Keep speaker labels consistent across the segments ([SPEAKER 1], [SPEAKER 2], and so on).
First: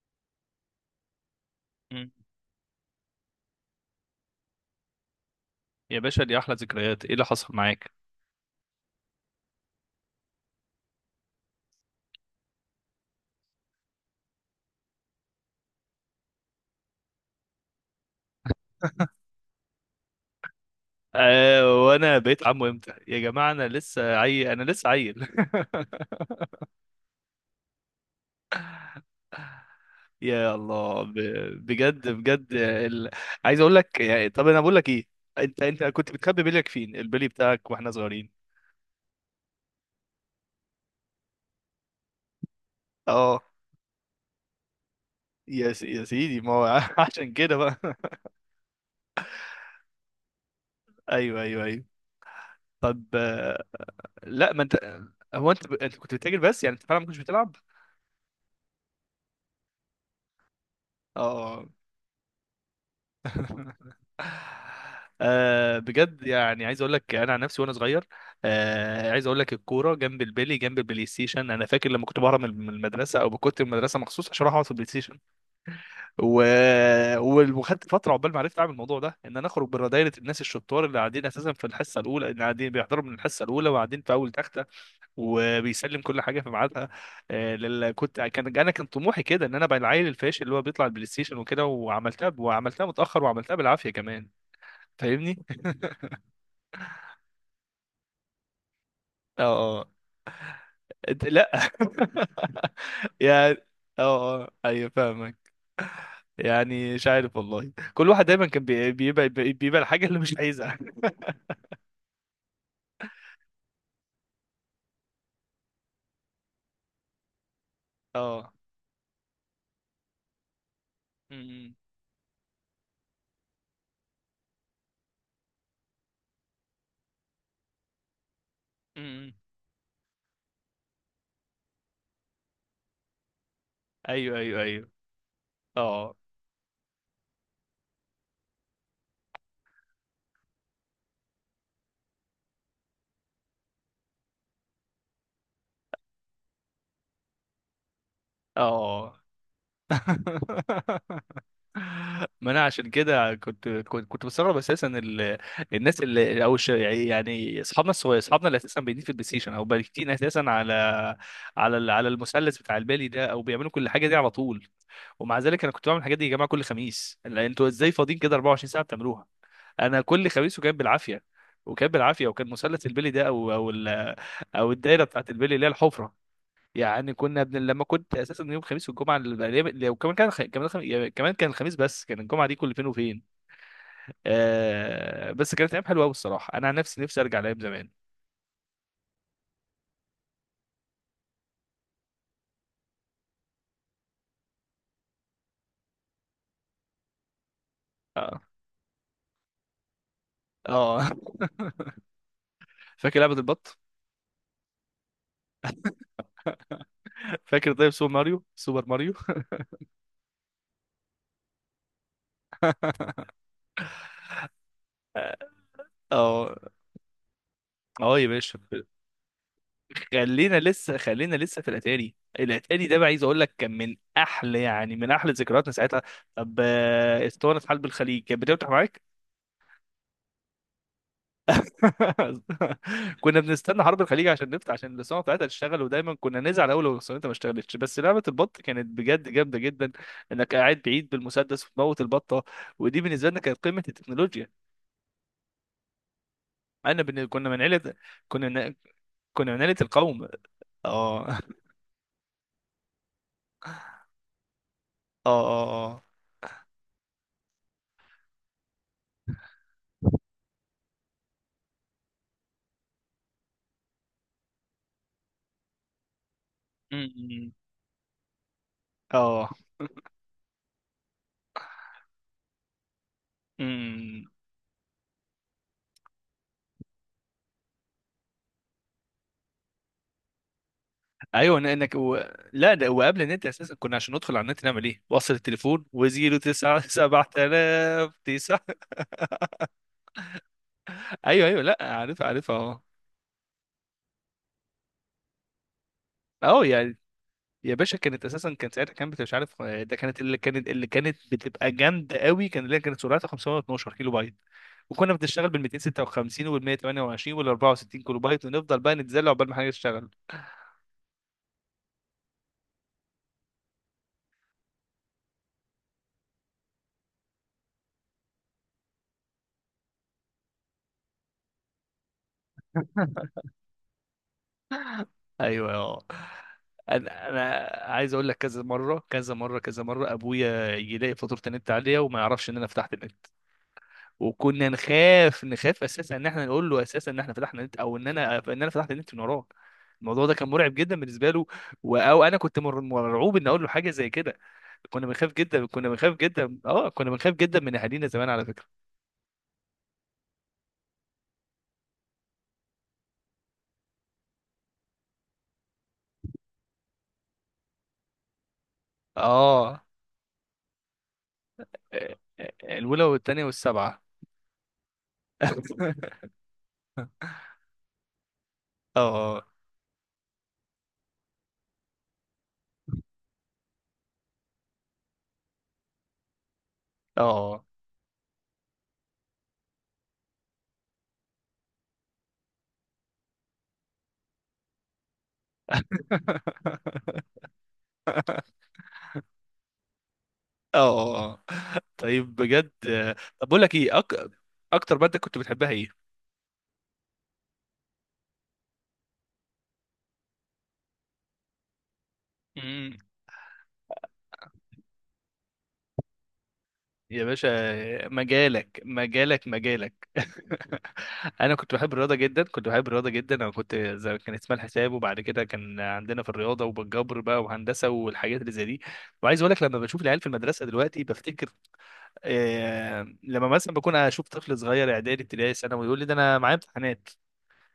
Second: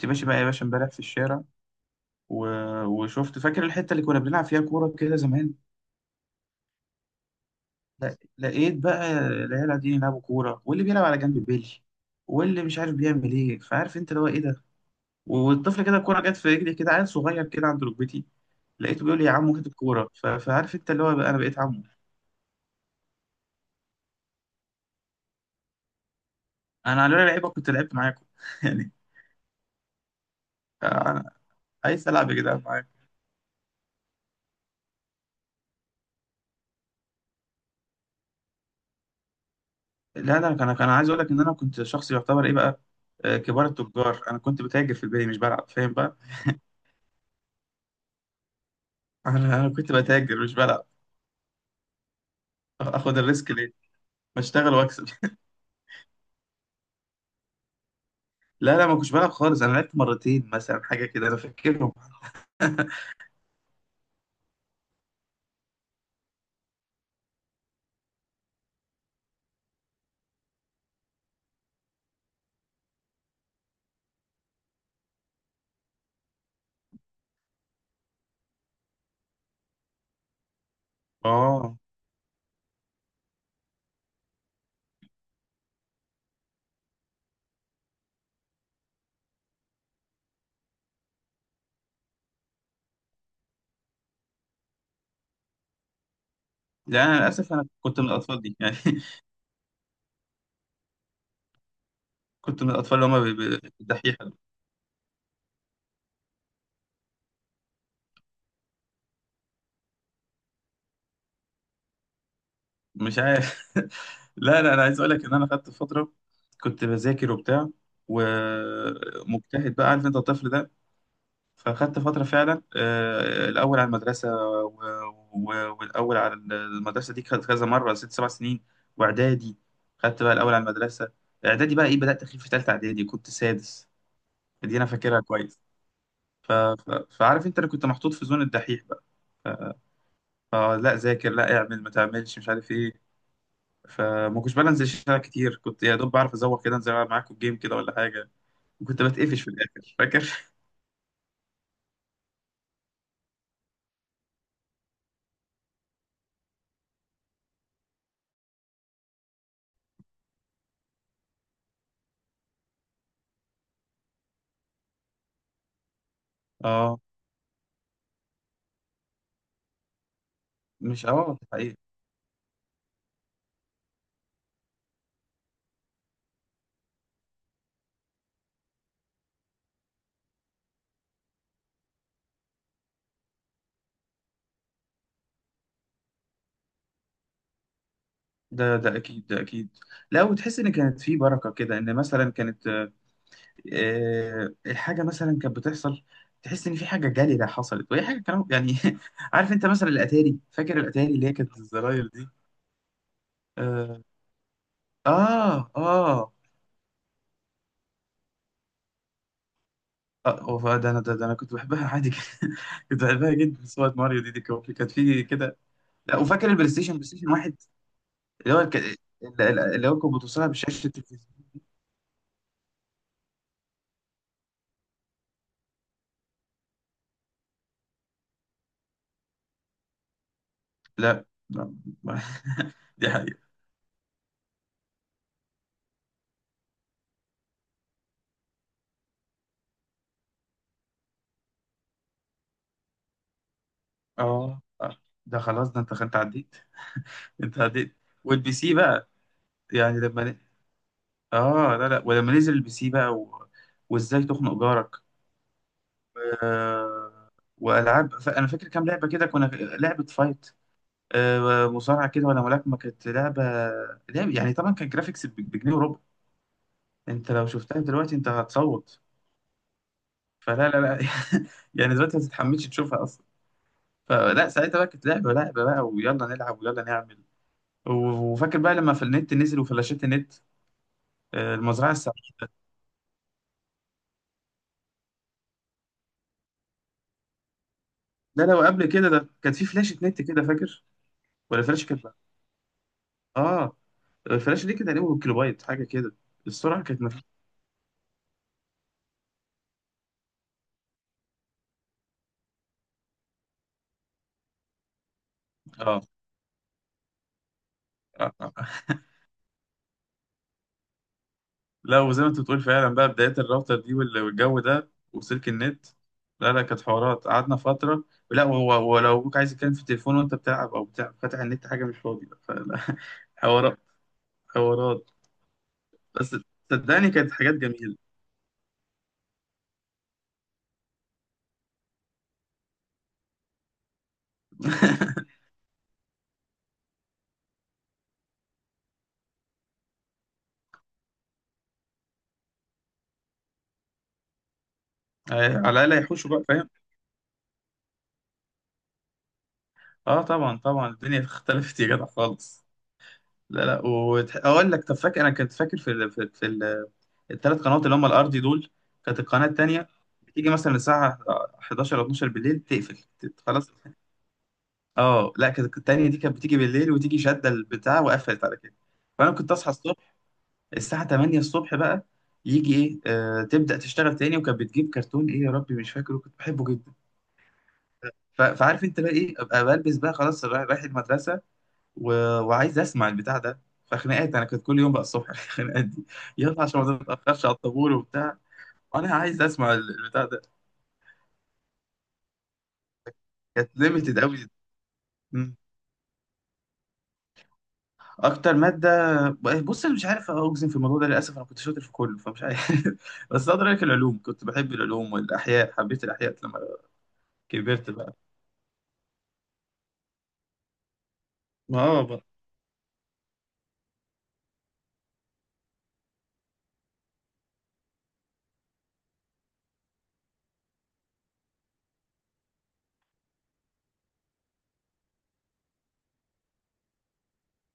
[SPEAKER 1] كنت ماشي بقى يا باشا امبارح في الشارع
[SPEAKER 2] مم.
[SPEAKER 1] و... وشفت فاكر الحته اللي كنا بنلعب فيها كوره كده زمان.
[SPEAKER 2] يا باشا دي احلى ذكريات، ايه اللي حصل معاك؟
[SPEAKER 1] لا... لقيت بقى العيال قاعدين يلعبوا كوره، واللي بيلعب على جنب بيلي واللي مش عارف بيعمل ايه، فعارف انت اللي هو ايه ده. والطفل كده الكوره جت في رجلي، كده عيل صغير كده عند ركبتي، لقيته بيقول لي يا عمو هات الكوره. فعارف انت اللي هو بقى، انا بقيت عمو.
[SPEAKER 2] آه، وانا بقيت عمو امتى يا جماعه؟ انا لسه عيل، انا لسه عيل.
[SPEAKER 1] انا على لعيبه كنت لعبت معاكم يعني.
[SPEAKER 2] يا الله
[SPEAKER 1] انا عايز
[SPEAKER 2] بجد
[SPEAKER 1] العب يا
[SPEAKER 2] بجد
[SPEAKER 1] جدعان معاكم.
[SPEAKER 2] عايز اقول لك يعني، طب انا بقول لك ايه؟ انت كنت بتخبي بليك فين، البلي بتاعك واحنا صغيرين؟
[SPEAKER 1] لا لا، انا كان عايز اقول لك ان انا كنت شخص يعتبر ايه بقى، آه،
[SPEAKER 2] اه.
[SPEAKER 1] كبار التجار. انا كنت بتاجر في البيت مش بلعب، فاهم
[SPEAKER 2] يا
[SPEAKER 1] بقى.
[SPEAKER 2] سيدي ما هو عشان كده بقى.
[SPEAKER 1] انا كنت بتاجر مش بلعب.
[SPEAKER 2] ايوه ايوه ايوه. طب،
[SPEAKER 1] اخد الريسك ليه، ما
[SPEAKER 2] لا ما
[SPEAKER 1] اشتغل
[SPEAKER 2] انت.
[SPEAKER 1] واكسب
[SPEAKER 2] هو انت انت كنت بتتاجر، بس يعني انت فعلا ما كنتش بتلعب؟
[SPEAKER 1] لا لا، ما كنتش بلعب خالص، انا لعبت مرتين مثلا حاجه كده، انا
[SPEAKER 2] اه.
[SPEAKER 1] فاكرهم
[SPEAKER 2] آه بجد، يعني عايز اقول لك انا عن نفسي وانا صغير. آه، عايز اقول لك الكوره جنب البلي جنب البلاي ستيشن. انا فاكر لما كنت بهرب من المدرسه، او كنت من المدرسه مخصوص عشان اروح اقعد في البلاي ستيشن. و... وخدت فتره عقبال ما عرفت اعمل الموضوع ده، ان انا اخرج بره دايره الناس الشطار اللي قاعدين اساسا في
[SPEAKER 1] اه،
[SPEAKER 2] الحصه الاولى، اللي قاعدين بيحضروا من الحصه الاولى وقاعدين في اول تخت، وبيسلم كل حاجه في ميعادها. كنت كان انا كان طموحي كده ان انا ابقى العيل الفاشل اللي هو بيطلع البلاي ستيشن وكده، وعملتها، وعملتها متاخر، وعملتها بالعافيه كمان. فاهمني؟
[SPEAKER 1] لا انا للاسف انا كنت من الاطفال دي يعني
[SPEAKER 2] اه اه. لا.
[SPEAKER 1] كنت من الاطفال اللي هم
[SPEAKER 2] يعني.
[SPEAKER 1] الدحيحه.
[SPEAKER 2] اه اه ايوه، فاهمك. يعني مش عارف والله، كل واحد دايما كان بيبقى الحاجه اللي مش عايزها.
[SPEAKER 1] مش عارف لا لا، انا عايز اقول لك ان انا خدت فتره كنت بذاكر وبتاع
[SPEAKER 2] اه.
[SPEAKER 1] ومجتهد، بقى عارف انت الطفل ده.
[SPEAKER 2] امم.
[SPEAKER 1] فخدت فترة فعلا آه، الأول على المدرسة والأول على المدرسة دي خدت كذا مرة ست سبع سنين
[SPEAKER 2] امم.
[SPEAKER 1] وإعدادي. خدت بقى الأول على المدرسة إعدادي، بقى إيه بدأت أخيب في تالتة إعدادي كنت سادس،
[SPEAKER 2] ايوه ايوه
[SPEAKER 1] دي أنا
[SPEAKER 2] ايوه.
[SPEAKER 1] فاكرها كويس.
[SPEAKER 2] اه
[SPEAKER 1] فعارف أنت، أنا كنت محطوط في زون الدحيح بقى، آه لا ذاكر لا اعمل ما تعملش مش عارف إيه. فما كنتش بقى أنزل الشارع كتير، كنت يا دوب بعرف أزوق كده أنزل ألعب معاكم الجيم كده ولا حاجة، وكنت
[SPEAKER 2] اه.
[SPEAKER 1] بتقفش في الآخر، فاكر؟
[SPEAKER 2] ما انا عشان كده كنت بستغرب اساسا الناس اللي، او يعني اصحابنا الصغير، اصحابنا اللي اساسا بيدين في البلاي ستيشن او بايتين اساسا على على المثلث بتاع البالي ده، او بيعملوا كل حاجه دي على طول. ومع ذلك انا كنت بعمل الحاجات دي يا جماعه كل
[SPEAKER 1] آه،
[SPEAKER 2] خميس. لا، انتوا ازاي فاضيين كده 24 ساعه بتعملوها؟ انا كل خميس وكان
[SPEAKER 1] مش
[SPEAKER 2] بالعافيه.
[SPEAKER 1] آه.
[SPEAKER 2] وكان بالعافيه، وكان مثلث البلي ده، او الدايره بتاعت البلي اللي هي الحفره. يعني لما كنت اساسا يوم الخميس والجمعه وكمان كان خ... كمان خ... يعني كمان كان الخميس، بس كان الجمعه دي كل فين وفين. بس كانت ايام حلوه قوي الصراحه، انا عن نفسي نفسي ارجع لايام زمان.
[SPEAKER 1] ده ده اكيد، ده اكيد. لا، وتحس ان كانت في بركه كده، ان مثلا كانت آه، الحاجه مثلا كانت بتحصل تحس ان في حاجه جليله حصلت، وهي حاجه
[SPEAKER 2] اه
[SPEAKER 1] كلام يعني عارف انت مثلا الاتاري، فاكر
[SPEAKER 2] اه.
[SPEAKER 1] الاتاري اللي هي كانت الزراير دي.
[SPEAKER 2] فاكر لعبه البط؟
[SPEAKER 1] اه، اه، اه.
[SPEAKER 2] فاكر طيب سوبر ماريو؟ سوبر ماريو.
[SPEAKER 1] آه، ده انا ده انا كنت بحبها عادي كده. كنت بحبها جدا، صوره ماريو دي كانت في كده. لا، وفاكر
[SPEAKER 2] اه
[SPEAKER 1] البلاي ستيشن، بلاي ستيشن واحد،
[SPEAKER 2] اه يا
[SPEAKER 1] اللي
[SPEAKER 2] باشا.
[SPEAKER 1] هو اللي هو كنت بتوصلها
[SPEAKER 2] خلينا
[SPEAKER 1] بشاشه
[SPEAKER 2] لسه، خلينا
[SPEAKER 1] التلفزيون.
[SPEAKER 2] لسه في الاتاري. الاتاري ده بقى عايز اقول لك كان من احلى، يعني من احلى ذكرياتنا ساعتها. طب، اسطوانه حلب الخليج كانت بتفتح معاك؟
[SPEAKER 1] لا لا دي
[SPEAKER 2] كنا
[SPEAKER 1] حقيقة.
[SPEAKER 2] بنستنى حرب الخليج عشان نفتح، عشان الصناعه بتاعتها تشتغل، ودايما كنا نزعل اول لو الصناعه ما اشتغلتش. بس لعبه البط كانت بجد جامده جدا، انك قاعد بعيد بالمسدس وتموت البطه. ودي بالنسبه لنا كانت قمه التكنولوجيا.
[SPEAKER 1] اه، آه. ده خلاص، ده انت عديت،
[SPEAKER 2] كنا
[SPEAKER 1] انت
[SPEAKER 2] من عيله.
[SPEAKER 1] عديت.
[SPEAKER 2] كنا
[SPEAKER 1] والبي سي
[SPEAKER 2] من...
[SPEAKER 1] بقى
[SPEAKER 2] كنا من عيله
[SPEAKER 1] يعني لما
[SPEAKER 2] القوم. اه اه
[SPEAKER 1] اه لا لا، ولما نزل البي سي بقى وازاي تخنق جارك.
[SPEAKER 2] اه اه.
[SPEAKER 1] آه، والعاب انا فاكر كام لعبه كده، كنا لعبه فايت آه، مصارعه كده ولا ملاكمه كانت لعبه. يعني طبعا كان جرافيكس بجنيه وربع. انت لو
[SPEAKER 2] أمم.
[SPEAKER 1] شفتها دلوقتي انت هتصوت،
[SPEAKER 2] اه.
[SPEAKER 1] فلا لا لا يعني دلوقتي ما تتحملش تشوفها اصلا.
[SPEAKER 2] أمم.
[SPEAKER 1] فلا، ساعتها بقى كانت لعبه، لعبه بقى ويلا نلعب ويلا نعمل. وفاكر بقى لما في النت نزل، وفلاشات النت آه،
[SPEAKER 2] ايوه
[SPEAKER 1] المزرعه
[SPEAKER 2] انك
[SPEAKER 1] السعيده.
[SPEAKER 2] لا، ده وقبل النت اساسا، كنا عشان ندخل على النت نعمل ايه؟ وصل التليفون، وزيرو تسعة سبعة آلاف
[SPEAKER 1] لا،
[SPEAKER 2] تسعة.
[SPEAKER 1] لو قبل كده ده كانت في فلاشه نت كده، فاكر؟
[SPEAKER 2] ايوه
[SPEAKER 1] ولا
[SPEAKER 2] ايوه، لا
[SPEAKER 1] فلاشه كانت،
[SPEAKER 2] عارف عارف. آه.
[SPEAKER 1] اه. الفلاشه دي كانت تقريبا كيلوبايت حاجه كده،
[SPEAKER 2] اه
[SPEAKER 1] السرعه
[SPEAKER 2] يعني.
[SPEAKER 1] كانت
[SPEAKER 2] يا باشا كانت اساسا، كان ساعتها كانت مش عارف، ده كانت اللي كانت بتبقى جامده قوي، كان اللي هي كانت سرعتها 512 كيلو بايت. وكنا بنشتغل بال
[SPEAKER 1] اه
[SPEAKER 2] 256 وال 128 وال 64 كيلو
[SPEAKER 1] آه،
[SPEAKER 2] بايت،
[SPEAKER 1] آه
[SPEAKER 2] ونفضل بقى نتزلق عقبال ما حاجه تشتغل.
[SPEAKER 1] لا، وزي ما انت بتقول فعلا بقى، بدايه الراوتر دي والجو ده وسلك النت. لا لا، كانت حوارات قعدنا فتره. لا، هو ولو ابوك عايز يتكلم في التليفون وانت بتلعب او بتاع فاتح النت، حاجه مش فاضي بقى، فلا حوارات، حوارات.
[SPEAKER 2] ايوه. اه.
[SPEAKER 1] بس صدقني
[SPEAKER 2] انا
[SPEAKER 1] كانت
[SPEAKER 2] انا
[SPEAKER 1] حاجات جميله.
[SPEAKER 2] عايز اقول لك، كذا مره كذا مره كذا مره ابويا يلاقي فاتوره النت عاليه وما يعرفش ان انا فتحت النت. وكنا نخاف، نخاف اساسا ان احنا نقول له اساسا ان احنا فتحنا نت، او ان انا فتحت النت من وراه. الموضوع ده كان مرعب جدا بالنسبه له. او انا كنت مرعوب ان اقول له حاجه زي كده. كنا بنخاف جدا،
[SPEAKER 1] على
[SPEAKER 2] كنا
[SPEAKER 1] الاقل
[SPEAKER 2] بنخاف
[SPEAKER 1] هيحوشوا بقى،
[SPEAKER 2] جدا،
[SPEAKER 1] فاهم.
[SPEAKER 2] اه كنا بنخاف جدا من اهالينا زمان على فكره.
[SPEAKER 1] اه طبعا طبعا، الدنيا اختلفت يا جدع خالص. لا لا، واقول لك، طب فاكر انا كنت فاكر في ال... الثلاث قنوات اللي هم الارضي دول، كانت القناه
[SPEAKER 2] اه.
[SPEAKER 1] التانيه بتيجي مثلا الساعه 11 او 12 بالليل
[SPEAKER 2] آه،
[SPEAKER 1] تقفل
[SPEAKER 2] الاولى والثانيه
[SPEAKER 1] خلاص.
[SPEAKER 2] والسبعه.
[SPEAKER 1] اه لا، كانت التانيه دي كانت بتيجي بالليل وتيجي شاده البتاع وقفلت على كده. فانا
[SPEAKER 2] اه
[SPEAKER 1] كنت اصحى الصبح الساعه 8 الصبح بقى، يجي ايه آه تبدا تشتغل تاني، وكانت بتجيب كرتون ايه يا ربي مش فاكره، كنت بحبه جدا.
[SPEAKER 2] اه.
[SPEAKER 1] فعارف انت بقى ايه، ابقى بلبس بقى خلاص رايح، رايح المدرسه و... وعايز اسمع البتاع ده، فخناقات انا كنت كل يوم بقى الصبح الخناقات دي، يلا عشان ما تتاخرش على الطابور وبتاع، انا عايز اسمع البتاع ده.
[SPEAKER 2] اه طيب بجد، طب بقول
[SPEAKER 1] كانت
[SPEAKER 2] لك ايه،
[SPEAKER 1] ليميتد قوي.
[SPEAKER 2] اكتر ماده كنت
[SPEAKER 1] مم.
[SPEAKER 2] بتحبها؟
[SPEAKER 1] اكتر ماده، بص انا مش عارف اجزم في الموضوع ده، للاسف انا كنت شاطر في كله فمش عارف
[SPEAKER 2] ايه؟
[SPEAKER 1] بس اقدر اقول لك العلوم، كنت بحب العلوم والاحياء، حبيت الاحياء لما
[SPEAKER 2] يا
[SPEAKER 1] كبرت
[SPEAKER 2] باشا،
[SPEAKER 1] بقى،
[SPEAKER 2] مجالك مجالك مجالك. انا كنت بحب
[SPEAKER 1] اه
[SPEAKER 2] الرياضه
[SPEAKER 1] بقى.
[SPEAKER 2] جدا، كنت بحب الرياضه جدا. انا كنت زي، كان اسمها الحساب، وبعد كده كان عندنا في الرياضه وبالجبر بقى، وهندسه والحاجات اللي زي دي. وعايز اقول لك، لما بشوف العيال في المدرسه دلوقتي بفتكر. آه، لما مثلا بكون اشوف طفل صغير، اعدادي، ابتدائي، ثانوي، يقول لي ده انا معايا امتحانات.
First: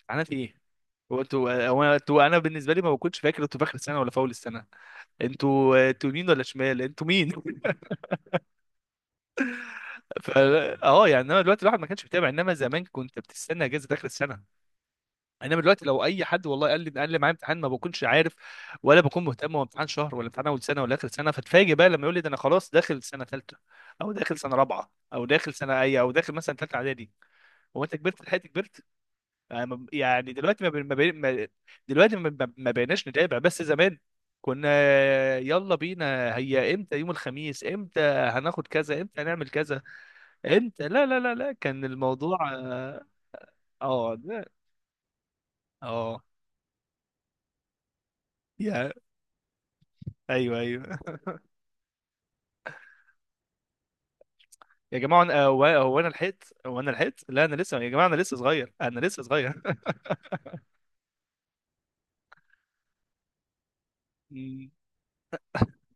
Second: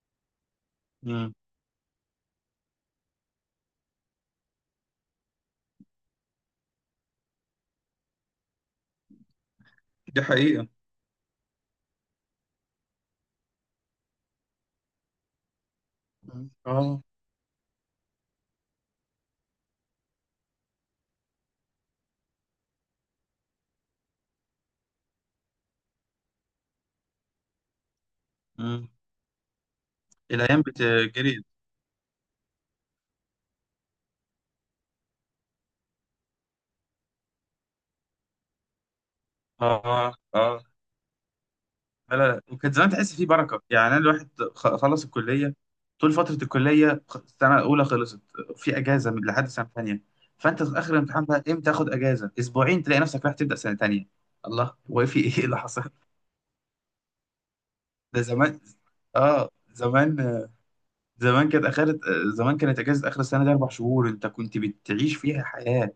[SPEAKER 2] امتحانات ايه؟ هو
[SPEAKER 1] مم.
[SPEAKER 2] انتوا هو انتوا انا بالنسبه لي ما بكونش فاكر انتوا في اخر السنه ولا في اول السنه. انتوا، انتوا يمين ولا شمال؟ انتوا مين؟
[SPEAKER 1] دي
[SPEAKER 2] ف-
[SPEAKER 1] حقيقة.
[SPEAKER 2] اه يعني، انما دلوقتي الواحد ما كانش بيتابع، انما زمان كنت بتستنى اجازه اخر السنه. انما دلوقتي لو اي
[SPEAKER 1] مم.
[SPEAKER 2] حد والله قال لي
[SPEAKER 1] اه.
[SPEAKER 2] قال لي معايا امتحان، ما بكونش عارف ولا بكون مهتم هو امتحان شهر ولا امتحان اول سنه ولا اخر سنه. فتفاجئ بقى لما يقول لي ده انا خلاص داخل سنه ثالثه، او داخل سنه رابعه او داخل سنه اي، او داخل مثلا ثالثه اعدادي. هو انت كبرت؟ لحقت كبرت؟
[SPEAKER 1] مم.
[SPEAKER 2] يعني يعني
[SPEAKER 1] الايام
[SPEAKER 2] دلوقتي ما, بين- ما, بين-
[SPEAKER 1] بتجري.
[SPEAKER 2] ما دلوقتي ما بقيناش نتابع، بس زمان كنا. يلا بينا، هي امتى يوم الخميس، امتى هناخد كذا، امتى هنعمل كذا.
[SPEAKER 1] اه اه.
[SPEAKER 2] انت لا لا لا لا كان
[SPEAKER 1] لا لا
[SPEAKER 2] الموضوع
[SPEAKER 1] لا. وكانت زمان
[SPEAKER 2] اه.
[SPEAKER 1] تحس فيه بركه، يعني انا
[SPEAKER 2] اه
[SPEAKER 1] الواحد
[SPEAKER 2] لا.
[SPEAKER 1] خلص الكليه، طول
[SPEAKER 2] آه.
[SPEAKER 1] فتره الكليه السنه الاولى خلصت في
[SPEAKER 2] يا.
[SPEAKER 1] اجازه من لحد سنه ثانيه،
[SPEAKER 2] ايوه
[SPEAKER 1] فانت في اخر
[SPEAKER 2] ايوه
[SPEAKER 1] الامتحان بقى امتى، تاخد اجازه اسبوعين تلاقي نفسك رايح تبدا سنه ثانيه. الله
[SPEAKER 2] يا
[SPEAKER 1] هو في
[SPEAKER 2] جماعه،
[SPEAKER 1] ايه اللي
[SPEAKER 2] هو
[SPEAKER 1] حصل
[SPEAKER 2] هو انا لحقت، هو انا لحقت، لا انا لسه يا جماعه، انا
[SPEAKER 1] ده
[SPEAKER 2] لسه
[SPEAKER 1] زمان،
[SPEAKER 2] صغير، انا لسه
[SPEAKER 1] اه
[SPEAKER 2] صغير.
[SPEAKER 1] زمان. زمان كانت اخر، زمان كانت اجازه اخر السنه دي 4 شهور انت كنت بتعيش فيها حياه،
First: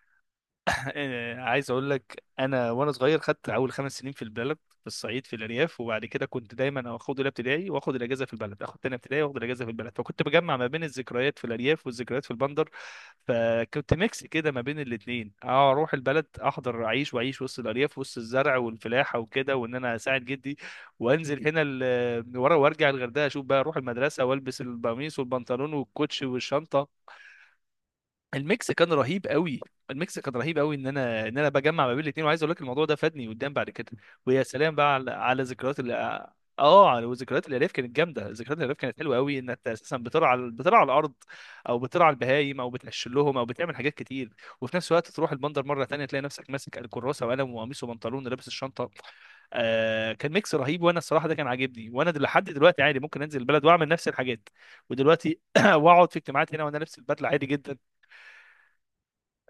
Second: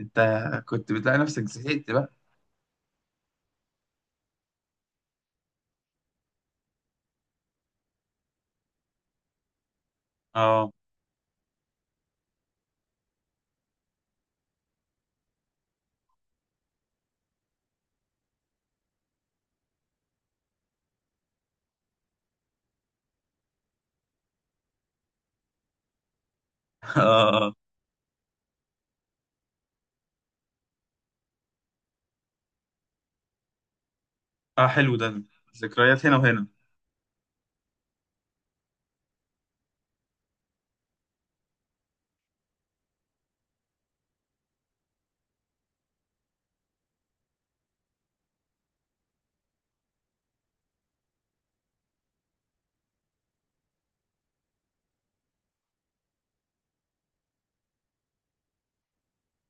[SPEAKER 1] انت كنت بتلاقي نفسك
[SPEAKER 2] عايز اقول
[SPEAKER 1] زهقت بقى.
[SPEAKER 2] لك، انا وانا صغير خدت اول 5 سنين في البلد، في الصعيد، في الارياف. وبعد كده كنت دايما اخد اولى ابتدائي واخد الاجازه في البلد، اخد تانية ابتدائي واخد الاجازه في البلد، فكنت بجمع ما
[SPEAKER 1] اه
[SPEAKER 2] بين الذكريات في الارياف والذكريات في البندر. فكنت ميكس كده ما بين الاثنين، اروح البلد، احضر، اعيش، واعيش وسط الارياف، وسط الزرع والفلاحه وكده، وان انا اساعد جدي. وانزل هنا ورا، وارجع الغردقه، اشوف بقى، اروح المدرسه والبس القميص والبنطلون والكوتش والشنطه.
[SPEAKER 1] اه اه.
[SPEAKER 2] الميكس كان رهيب قوي. الميكس كان رهيب قوي، ان انا، بجمع ما بين الاثنين. وعايز اقول لك الموضوع ده فادني قدام بعد كده. ويا
[SPEAKER 1] آه،
[SPEAKER 2] سلام بقى
[SPEAKER 1] حلو
[SPEAKER 2] على،
[SPEAKER 1] ده،
[SPEAKER 2] على ذكريات ال.
[SPEAKER 1] ذكريات هنا وهنا.
[SPEAKER 2] اه، على، وذكريات الالياف كانت جامده، ذكريات الالياف كانت حلوه قوي، ان انت اساسا بترعى، بترعى الارض، او بترعى البهايم، او بتقشر لهم، او بتعمل حاجات كتير. وفي نفس الوقت تروح البندر مره تانية، تلاقي نفسك ماسك الكراسه وقلم وقميص وبنطلون ولابس الشنطه. آه كان ميكس رهيب. وانا الصراحه ده كان عاجبني، وانا لحد دلوقتي عادي ممكن انزل البلد واعمل نفس الحاجات. ودلوقتي واقعد في اجتماعات هنا وانا لابس البدله عادي جدا.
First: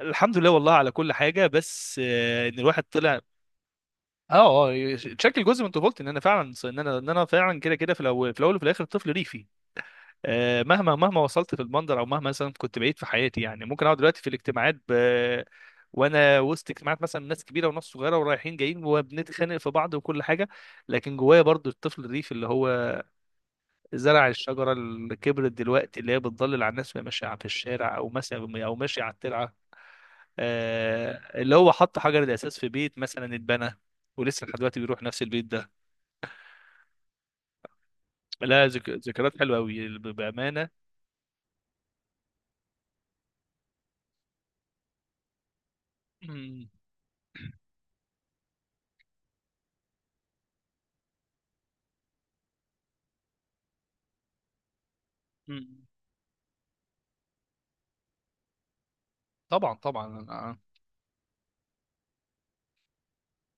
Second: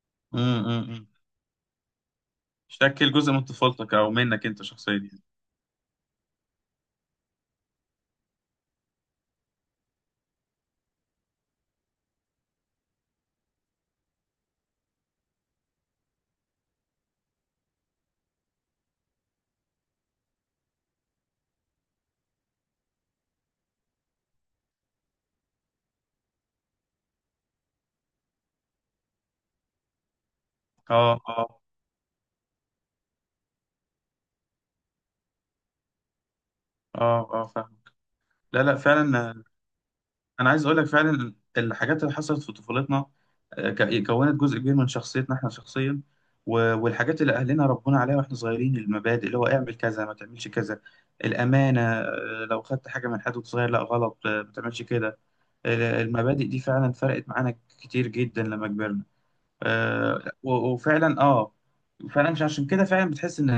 [SPEAKER 2] الحمد لله والله على
[SPEAKER 1] امم،
[SPEAKER 2] كل حاجه. بس ان الواحد
[SPEAKER 1] شكل
[SPEAKER 2] طلع.
[SPEAKER 1] جزء من طفولتك او منك انت
[SPEAKER 2] اه
[SPEAKER 1] شخصيا
[SPEAKER 2] اه
[SPEAKER 1] يعني.
[SPEAKER 2] تشكل جزء من طفولتي، ان انا فعلا، ان انا فعلا كده، كده في الاول، وفي الاخر طفل ريفي. آه، مهما مهما وصلت في المنظر، او مهما مثلا كنت بعيد في حياتي، يعني ممكن اقعد دلوقتي في الاجتماعات وانا وسط اجتماعات مثلا ناس كبيره وناس صغيره ورايحين جايين وبنتخانق في بعض وكل حاجه، لكن جوايا برضو الطفل الريفي اللي هو زرع الشجرة اللي كبرت دلوقتي، اللي هي بتضلل على الناس وهي ماشية في الشارع، أو مثلا أو ماشية على الترعة.
[SPEAKER 1] اه
[SPEAKER 2] آه، اللي
[SPEAKER 1] اه،
[SPEAKER 2] هو حط حجر الأساس في بيت مثلا اتبنى، ولسه لحد دلوقتي بيروح نفس البيت ده.
[SPEAKER 1] اه اه، فاهم. لا
[SPEAKER 2] لا،
[SPEAKER 1] لا، فعلا
[SPEAKER 2] ذكريات
[SPEAKER 1] آه،
[SPEAKER 2] حلوة أوي
[SPEAKER 1] انا عايز
[SPEAKER 2] بأمانة.
[SPEAKER 1] اقول لك فعلا الحاجات اللي حصلت في طفولتنا آه، كونت جزء كبير من شخصيتنا احنا شخصيا.
[SPEAKER 2] مم.
[SPEAKER 1] والحاجات اللي اهلنا ربونا عليها واحنا صغيرين، المبادئ اللي هو اعمل كذا ما تعملش كذا، الامانه آه، لو خدت حاجه من حد وأنت صغير لا غلط آه، ما تعملش كده.
[SPEAKER 2] مم.
[SPEAKER 1] آه، المبادئ دي فعلا فرقت معانا كتير جدا لما كبرنا
[SPEAKER 2] طبعا طبعا،
[SPEAKER 1] آه، وفعلا اه فعلا. مش عشان كده فعلا بتحس ان،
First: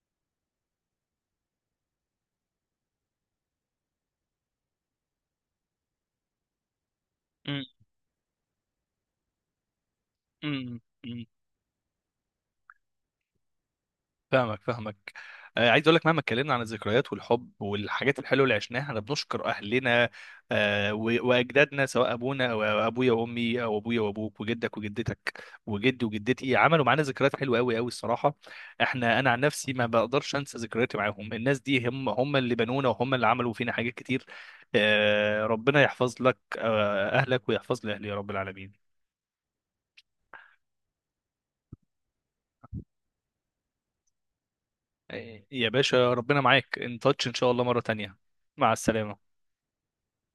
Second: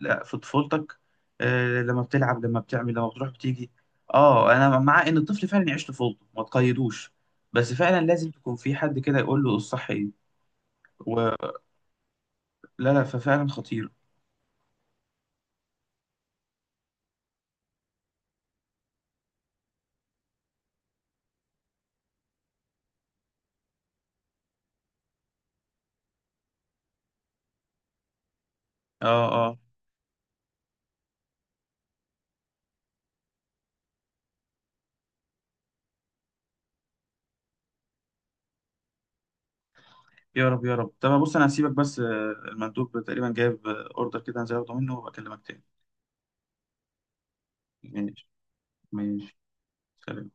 [SPEAKER 1] لا في طفولتك آه، لما بتلعب لما بتعمل لما بتروح بتيجي. اه انا مع ان الطفل فعلا يعيش طفولته ما تقيدوش،
[SPEAKER 2] مم.
[SPEAKER 1] بس فعلا لازم تكون في حد كده يقول له الصح ايه
[SPEAKER 2] مم. مم.
[SPEAKER 1] ولا، لا ففعلا خطير.
[SPEAKER 2] فاهمك، فاهمك. آه، عايز اقول لك مهما اتكلمنا عن الذكريات والحب والحاجات الحلوه اللي عشناها، احنا بنشكر اهلنا. آه، واجدادنا، سواء ابونا، او ابويا وامي، او ابويا وابوك وجدك وجدتك وجدي وجدتي، عملوا معانا ذكريات حلوه قوي قوي الصراحه. احنا،
[SPEAKER 1] اه
[SPEAKER 2] انا عن
[SPEAKER 1] اه.
[SPEAKER 2] نفسي ما بقدرش انسى ذكرياتي معاهم. الناس دي هم اللي بنونا، وهم اللي عملوا فينا حاجات كتير. آه، ربنا يحفظ لك، آه، اهلك، ويحفظ لي اهلي يا رب العالمين.
[SPEAKER 1] يا رب يا رب. طب بص، انا هسيبك بس آه، المندوب تقريبا جايب آه، اوردر كده هنزل اخده منه وبكلمك
[SPEAKER 2] آه،
[SPEAKER 1] تاني.
[SPEAKER 2] يا باشا، ربنا معاك، ان تاتش ان شاء الله مره تانية.
[SPEAKER 1] ماشي،
[SPEAKER 2] مع السلامه.
[SPEAKER 1] ماشي. سلام.